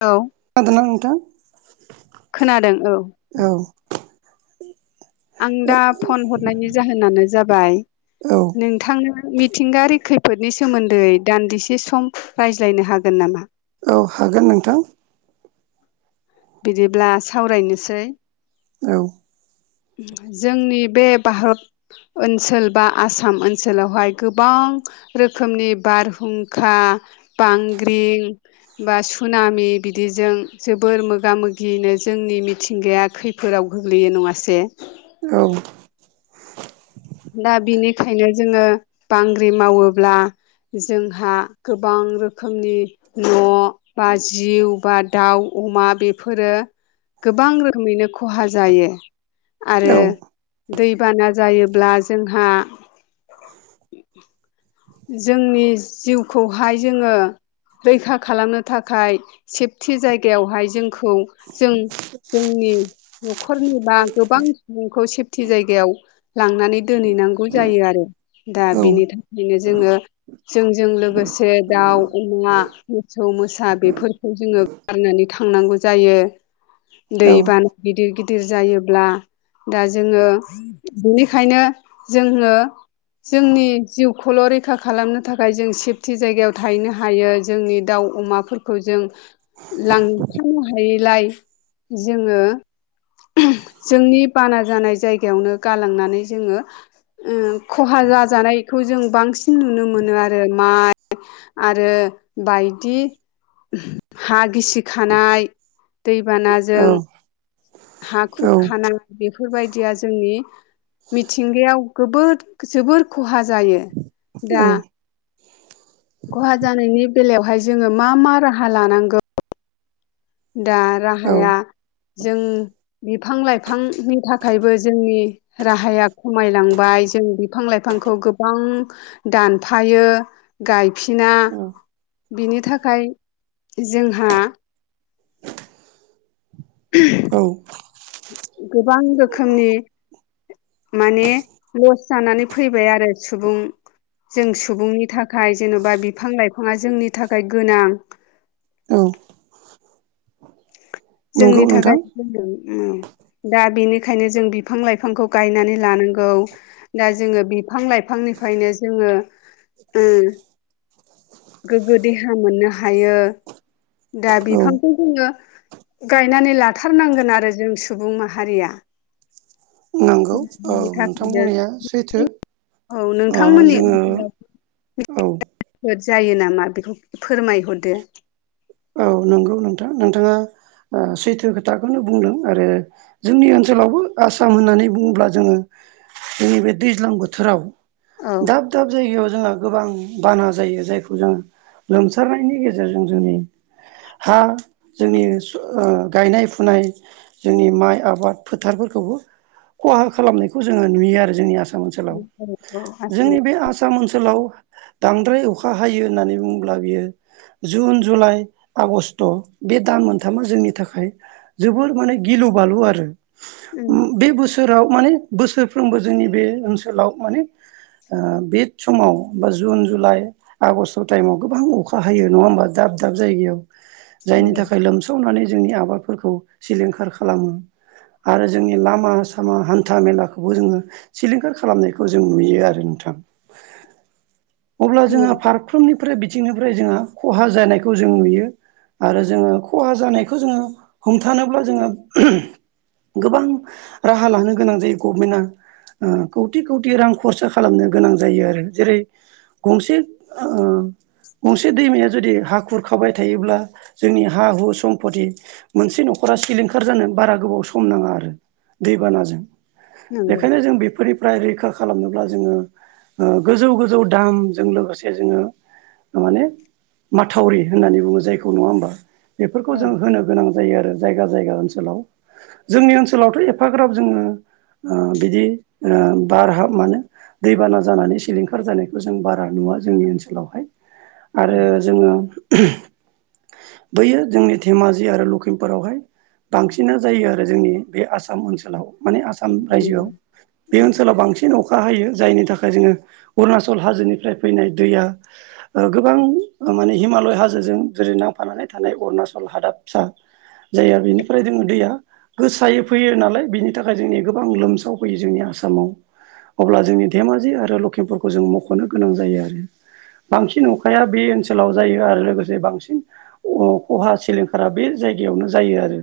औ खोदोंना नोंथां? खोनादों औ औ आं दा फन हरनायनि जाहोनानो जाबाय औ नों नोंथाङा मिथिंगायारि खैफोदनि सोमोन्दै दान्दिसे सम रायज्लायनो हागोन नामा? औ हागोन नोंथां बिदिब्ला सावरायनोसै औ जोंनि बे भारत ओनसोल बा आसाम ओनसोलावहाय गोबां रोखोमनि बारहुंखा बांग्रिं बा सुनामि बिदिजों जोबोर मोगा मोगिनो जोंनि मिथिंगाया खैफोद फोराव गोग्लैयो नङासे औ दा बिनिखायनो जोङो बांग्रिं मावोब्ला जोंहा गोबां रोखोमनि न' बा जिउ बा दाउ अमा बेफोरो गोबां रोखोमैनो खहा जायो औ आरो दैबाना जायोब्ला जोंहा जोंनि जिउखौहाय जोङो रैखा खालामनो थाखाय सेफथि जायगायावहाय जोंखौ जों जोंनि न'खरनिबा गोबां सुबुंखौ सि पथि जायगायाव लांनानै दोनहैनांगौ जायो आरो दा औ बेनि थाखायनो जोङो जोंजों लोगोसे दाउ अमा मोसौ मोसा बेफोरखौ जोङो गारनानै थांनांगौ जायो औ दैबाना गिदिर गिदिर जायोब्ला दा जोङो बेनिखायनो जोङो जोंनि जिउखौल' रैखा खालामनो थाखाय जों सेफटि जायगायाव थाहैनो हायो जोंनि दाउ अमाफोरखौ जों लांफानो हायैलाय जोङो जोंनि बाना जानाय जायगायावनो गालांनानै जोङो ओम खहा जाजानाय खौ जों बांसिन नुनो मोनो आरो माइ आरो बायदि हा गिसि खानाय दैबानाजों हा खुरखानाय बेफोरबायदिया जोंनि मिथिंगायाव गोबोद जोबोर खहा जायो दा खहा जानायनि बेलायावहाय जोङो मा मा राहा लानांगौ दा औ राहाया जों बिफां लाइफांनि थाखायबो जोंनि राहाया खमायलांबाय जों बिफां लाइफांखौ गोबां दानफायो गायफिना बिनि थाखाय जोंहा [inaudible] औ गोबां रोखोमनि माने लस जानानै फैबाय आरो सुबुं जों सुबुंनि थाखाय जेन'बा बिफां लाइफाङा जोंनि थाखाय गोनां औ नंगौ जोंनि थाखाय नोंथां [unintelligible] दा बेनिखायनो जों बिफां लाइफांखौ गायनानै लानांगौ दा जोङो बिफां लाइफांनिफ्रायनो जोङो ओम गोग्गो देहा मोननो हायो दा औ बिफांखौ जोङो गायनानै लाथारनांगोन आरो जों सुबुं माहारिया नांगौ औ बिनि नोंथां थाखायनो बुंनाया सैथो औ ओ नोंथांमोननि जोङो ओनसोलाव औ फोद जायो नामा बेखौ फोरमायहरदो औ नोंगौ नोंथां नोंथाङा ओ सैथो खोथाखौनो बुंदों आरो जोंनि ओनसोलावबो आसाम होननानै बुङोब्ला जोङो जोंनि बे दैज्लां बोथोराव औ दाब दाब जायगायाव जोंहा गोबां बाना जायो जायखौ जों लोमसारनायनि गेजेरजों जोंनि हा जोंनि ज ओ गायनाय फुनाय जोंनि माइ आबाद फोथारफोरखौबो खहा खालामनायखौ जोङो नुयो आरो जोंनि आसाम आसाम ओनसोलाव उम जोंनि बे आसाम आसाम ओनसोलाव बांद्राय अखा हायो होननानै बुङोब्ला बियो जुन जुलाइ आगस्ट बे दान मोनथामा जोंनि थाखाय जोबोर माने गिलु बालु आरो बे बोसोराव माने बोसोरफ्रोमबो जोंनि बे ओनसोलाव माने बे समाव बा जुन जुलाइ आगस्ट टाइमाव गोबां अखा हायो नङा होमबा दाब दाब जायगायाव जायनि दे थाखाय लोम सावनानै जोंनि आबादफोरखौ सिलिंखार खालामो आरो जोंनि लामा सामा हान्था मेलाखौबो जोङो सिलिंखार खालामनायखौ जों नुयो आरो नोंथां। [inaudible] अब्ला जोङो नंगौ फारफ्रोमनिफ्राय बिथिंनिफ्राय जोंहा खहा जानाय खौ जों नुयो आरो जोङो खहा जानायखौ जोङो हमथानोब्ला जोङो गोबां राहा लानो गोनां जायो गभमेन्टआ ओ खौथि खौथि रां खरसा खालामनो गोनां जायो आरो जेरै गंसे ओ गंसे दैमाया जुदि हा खुरखाबाय थायोब्ला जोंनि हा हु सम्पति मोनसे न'खरा सिलिंखार जानो बारा गोबाव सम नाङा आरो दैबानाजों नंगौ बेखायनो जों बेफोरनि फ्राय रैखा खालामनोब्ला जोङो ओ गोजौ गोजौ दामजों लोगोसे जोङो माने माथावरि होननानै बुङो जायखौ नङा होमबा बेफोरखौ जों औ होनो गोनां जायो आरो जायगा जायगा ओनसोलाव जोंनि ओनसोलावथ' एफाग्राब जोङो ओ बिदि ओ बार हाब मानो दैबाना जानानै सिलिंखार जानायखौ जों बारा नुवा जोंनि ओनसोलावहाय औ आरो जोङो बैयो जोंनि धेमाजि आरो लखिमपुरावहाय बांसिना जायो आरो जोंनि बे आसाम ओनसोलाव। माने आसाम रायजोआव नंगौ बे औ ओनसोलाव बांसिन अखा खा हायो जायनि थाखाय जोङो उरुणाचल हाजोनिफ्राय फैनाय दैया ओ गोबां माने हिमालय हाजोजों जेरै नांफानानै थानाय अरुणाचल हादाबसा जाया बेनिफ्राय जोंङो दैया गोसायो फैयो नालाय बिनि थाखाय जोंनि गोबां लोमसावफैयो जोंनि आसामाव। अब्ला जोंनि धेमाजि आरो लखिमपुरखौ जों मख'नो गोनां जायो आरो बांसिन अखाया बे ओनसोलाव जायो आरो लोगोसे बांसिन अ खहा सिलिंखारा बे जायगायावनो जायो आरो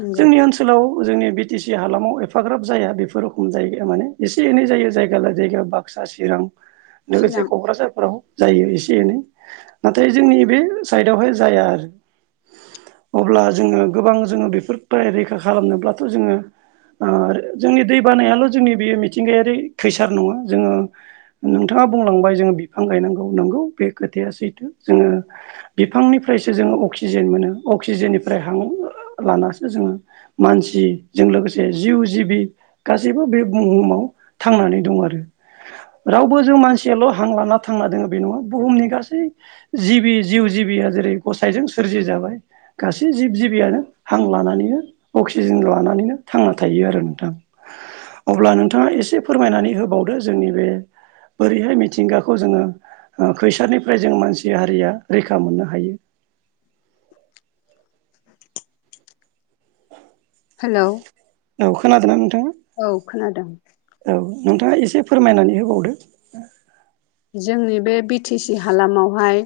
नंगौ जोंनि ओनसोन सोलाव जोंनि बि टि सि हालामाव एफाग्राब जाया बेफोर रखम जायगो माने एसे एनै जायो जायगा ला जायगा बा बाक्सा चिरां [inaudible] लोगोसे क'क्राझारफोराव जायो एसे एनै नाथाय जोंनि बे साइडआवहाय जाया आरो अब्ला जोंङो गोबां जोंङो बेफोरफ्राय रैखा खालामनोब्लाथ' जोंङो आरो जोंनि दै बानायाल' जोंनि बेयो मिथिंगायारि खैसार नंङा जोंङो नोंथांङा बुंलांबाय जोंङो बिफां गायनांगौ नोंगौ बे खोथाया सैथो जोंङो बिफांनिफ्रायसो जोंङो अक्सिजेन मोनो अक्सिजेननिफ्राय हां लानासो जोंङो मानसिजों लोगोसे जिउ जिबि गासैबो बे बुहुमाव थांनानै दं आरो रावबो जों मानसियाल' हां लाना थांना दोङो बे नंङा बुहुमनि गासै जिबि जिउ जिबिया जेरै गसाइजों सोरजि जाबाय गासै जिब जिबियानो हां लानानैनो अक्सिजेन लानानैनो थांना थायो आरो नोंथां अब्ला नोंथांङा एसे फोरमायनानै होबावदो जोंनि बे ओरैहाय मिथिंगाखौ जोंङो ओ खैसारनिफ्राय जों मानसि हारिया रैखा मोननो हायो। हेलौ औ खोनादोंना नोंथांङा औ खोनादों। औ नोंथांङा एसे फोरमायनानै होबावदो। जोंनि बे बि टि सि हालामावहाय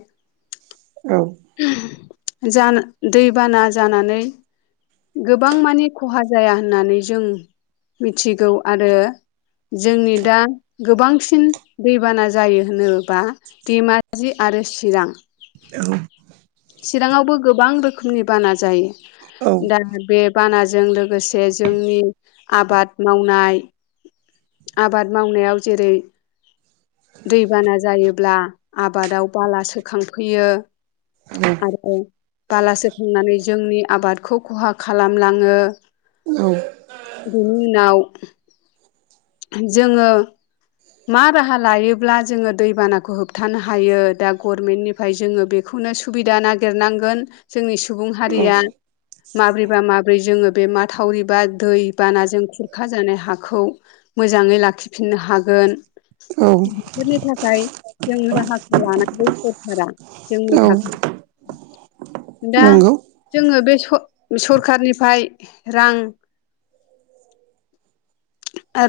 औ जा दैबाना जानानै गोबां मानि खहा जाया होननानै जों मिथिगौ आरो जोंनि दा गोबांसिन दैबाना जायो होनोबा धेमाजि आरो चिरां औ चिरांङावबो गोबां रोखोमनि बाना औ जायो दा बे बानाजों लोगोसे जोंनि आबाद मावनाय आबाद मावनायाव जेरै दैबाना जायोब्ला आबादाव बाला सोखांफैयो औ बालासे थांनानै जोंनि आबादखौ खहा खालामलांङो। औ बिनि उनाव जोंङो मा राहा लायोब्ला जोंङो दैबानाखौ होबथानो हायो दा गभर्नमेन्टनिफ्राय जोंङो बे बेखौनो सुबिदा नागिरनांगोन जोंनि सुबुं हारिया औ माबोरैबा माबोरै जोंङो बे माथावरि बा दै बानाजों खुरखा जानाय हाखौ मोजांङै लाखिफिननो हागोन औ बेफोरनि थाखाय जों राहाखौ लानांगौ सरखारा जोंनि औ थाखाय दा नंगौ जोङो बे सरखारनिफ्राय रां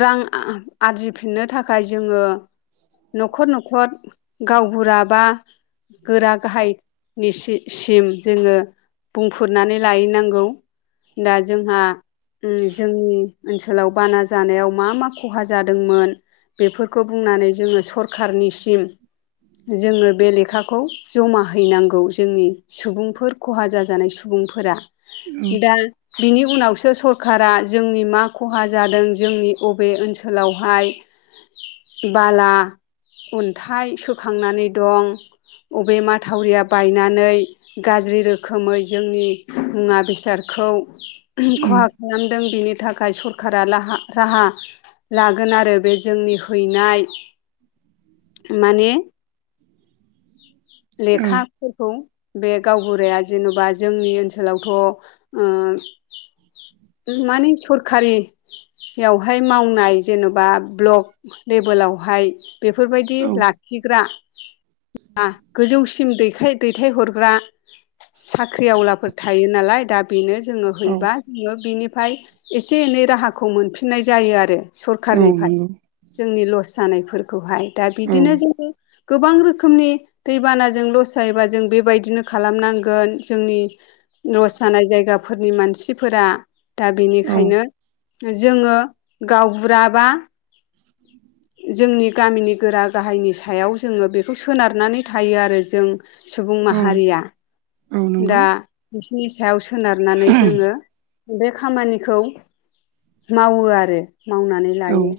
रां आरजिफिननो थाखाय जोङो न'खर न'खर गावबुराबा गोरा गाहायनिसिम जोङो बुंफोरुरनानै लायनांगौ दा जोंहा जोंनि ओनसोलाव बाना जानायाव मा मा खहा जादोंमोन बेफोरखौ बुंनानै जोङो सरखारनिसिम जोङो बे लेखाखौ जमा हैनांगौ जोंनि सुबुंफोर खहा जाजानाय सुबुंफोरा दा बिनि उनावसो सरखारा जोंनि मा खहा जादों जोंनि बबे ओनसोलावहाय बाला अन्थाइ सोखांनानै दं अबे माथावरिया बायनानै गाज्रि रोखोमै जोंनि मुवा बेसादखौ खहा औ खालामदों बेनि थाखाय सरखारा लाहा राहा लागोन आरो बे जोंनि हैनाय माने औ लेखा फोरखौ बे गावबुराया जेन'बा जोंनि ओनसोलावथ' ओ मानिे सरखारियावहाय मावनाय जेन'बा ब्लक लेभेलावहाय बेफोरबायदि औ लाखिग्रा गोजौसिम दैथाय दैथाय हरग्रा साख्रि आवलाफोर थायो नालाय दा बेनो जोङो औ हैबा जोङो बेनिफ्राय एसे एनै राहाखौ मोनफिननाय जायो आरो औ सरखारारनिफ्राय नंगौ जोंनि लस जानायफोरखौहाय दा औ बिदिनो जोङो गोबां रोखोमनि दैबानाजों लस जायोबा जों बेबायदिनो खालामनांगोन जोंनि नस जानाय जायगाफोरनि मानसिफोरा दा औ बेनिखायनो जोङो गावबुराबा जोंनि गामिनि गोरा गाहायनि सायाव जोङो बेखौ सोनारनानै थायो आरो जों सुबुं औ माहारिया औ नंगौ दा बिसिनि सायाव सोनारनानै जोङो बे खामानिखौ मावो आरो मावनानै औ लायो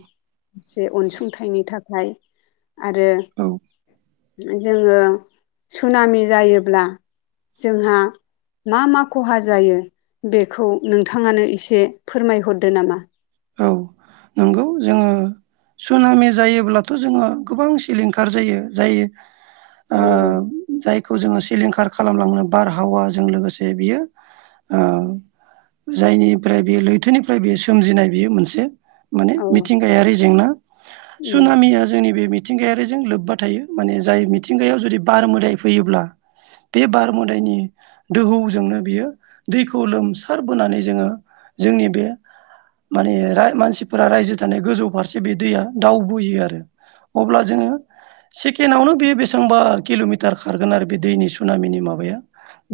जे अनसुंथाइनि थाखाय आरो औ जोङो सुनामि जायोब्ला जोंहा मा मा खहा जायो बेखौ नोंथाङानो एसे फोरमायहरदो नामा औ नंगौ जोङो सुनामि जायोब्लाथ' जोङो गोबां सिलिंखार जायो जायो उ जायखौ जोङो सिलिंखार खालामलांनो बारहावाजों लोगोसे बियो जायनिफ्राय बे लैथोनिफ्राय बेयो सोमजिनाय बेयो मोनसे माने औ मिथिंगायारि जेंना उम सुनामिया जोंनि बे मिथिंगायारिजों लोब्बा थायो माने जाय मिथिंगायाव जुदि बार मोदाय फैयोब्ला बे बार मोदायनि दोहौजोंनो बियो दैखौ लोमसारबोनानै जोङो जोंनि बे माने मानसिफोरा रायजो थानाय गोजौ फारसे बे दैया दावबोयो आरो अब्ला जोङो सेकेणडआवनो बेयो बेसेबांबा किल'मिटार खारगोन आरो बे दैनि सुनामिनि माबाया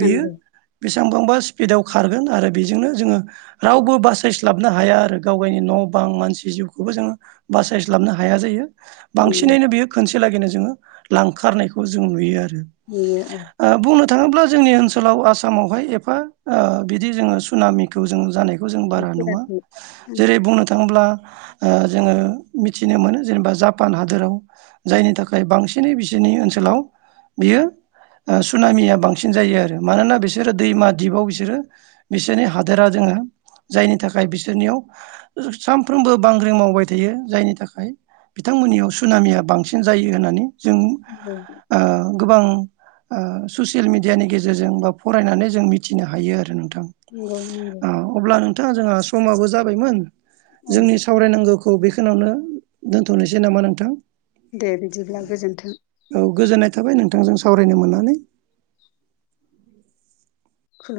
बेयो बेसेबांबांबा स्पिडाव खारगोन आरो बेजोंनो जोङो रावबो बासायस्लाबनो हाया आरो गाव गावनि न' बां मानसि जिउखौबो जोङो बासायस्लाबनो हाया जायो नंगौ बांसिनैनो बेयो खोनसे लागैनो जोङो लांखारनायखौ जों नुयो आरो नुयो औ ओ बुंनो थाङोब्ला जोंनि ओनसोलाव आसामावहाय एफा ओ बिदि जोङो सुनामिखौ जों जानाय खौ जों बारा नुवा नुफेराखै जेरै बुंनो थाङोब्ला ओ जोङो मिथिनो मोनो जेनेबा जापान हादोराव जायनि थाखाय बांसिनै बिसोरनि ओनसोलाव बियो ओ सुनामिया बांसिन जायो आरो मानोना बिसोरो दैमा दिपाव बिसोरो बिसोरनि हादोरा दोङो जायनि थाखाय बिसोर बिसोरनियाव सानफ्रोमबो बांग्रि मावबाय थायो जायनि थाखाय बिथांमोननियाव सुनामिया बांसिन जायो होननानै ओ जों नंगौ गोबां ओ ससियेल मिडियानि गेजेरजों बा फरायनानै जों मिथिनो हायो आरो नोंथां नंगौ नंगौ ओ अब्ला नोंथाङा जोंहा समाबो जाबायमोन जोंनि औ सावरायनांगौखौ बेखौनावनो दोनथनोसै नामा नोंथां दे बिदिब्ला गोजोन्थों औ गोजोननाय थाबाय नोंथांजों सावरायनो मोननानै खुलुम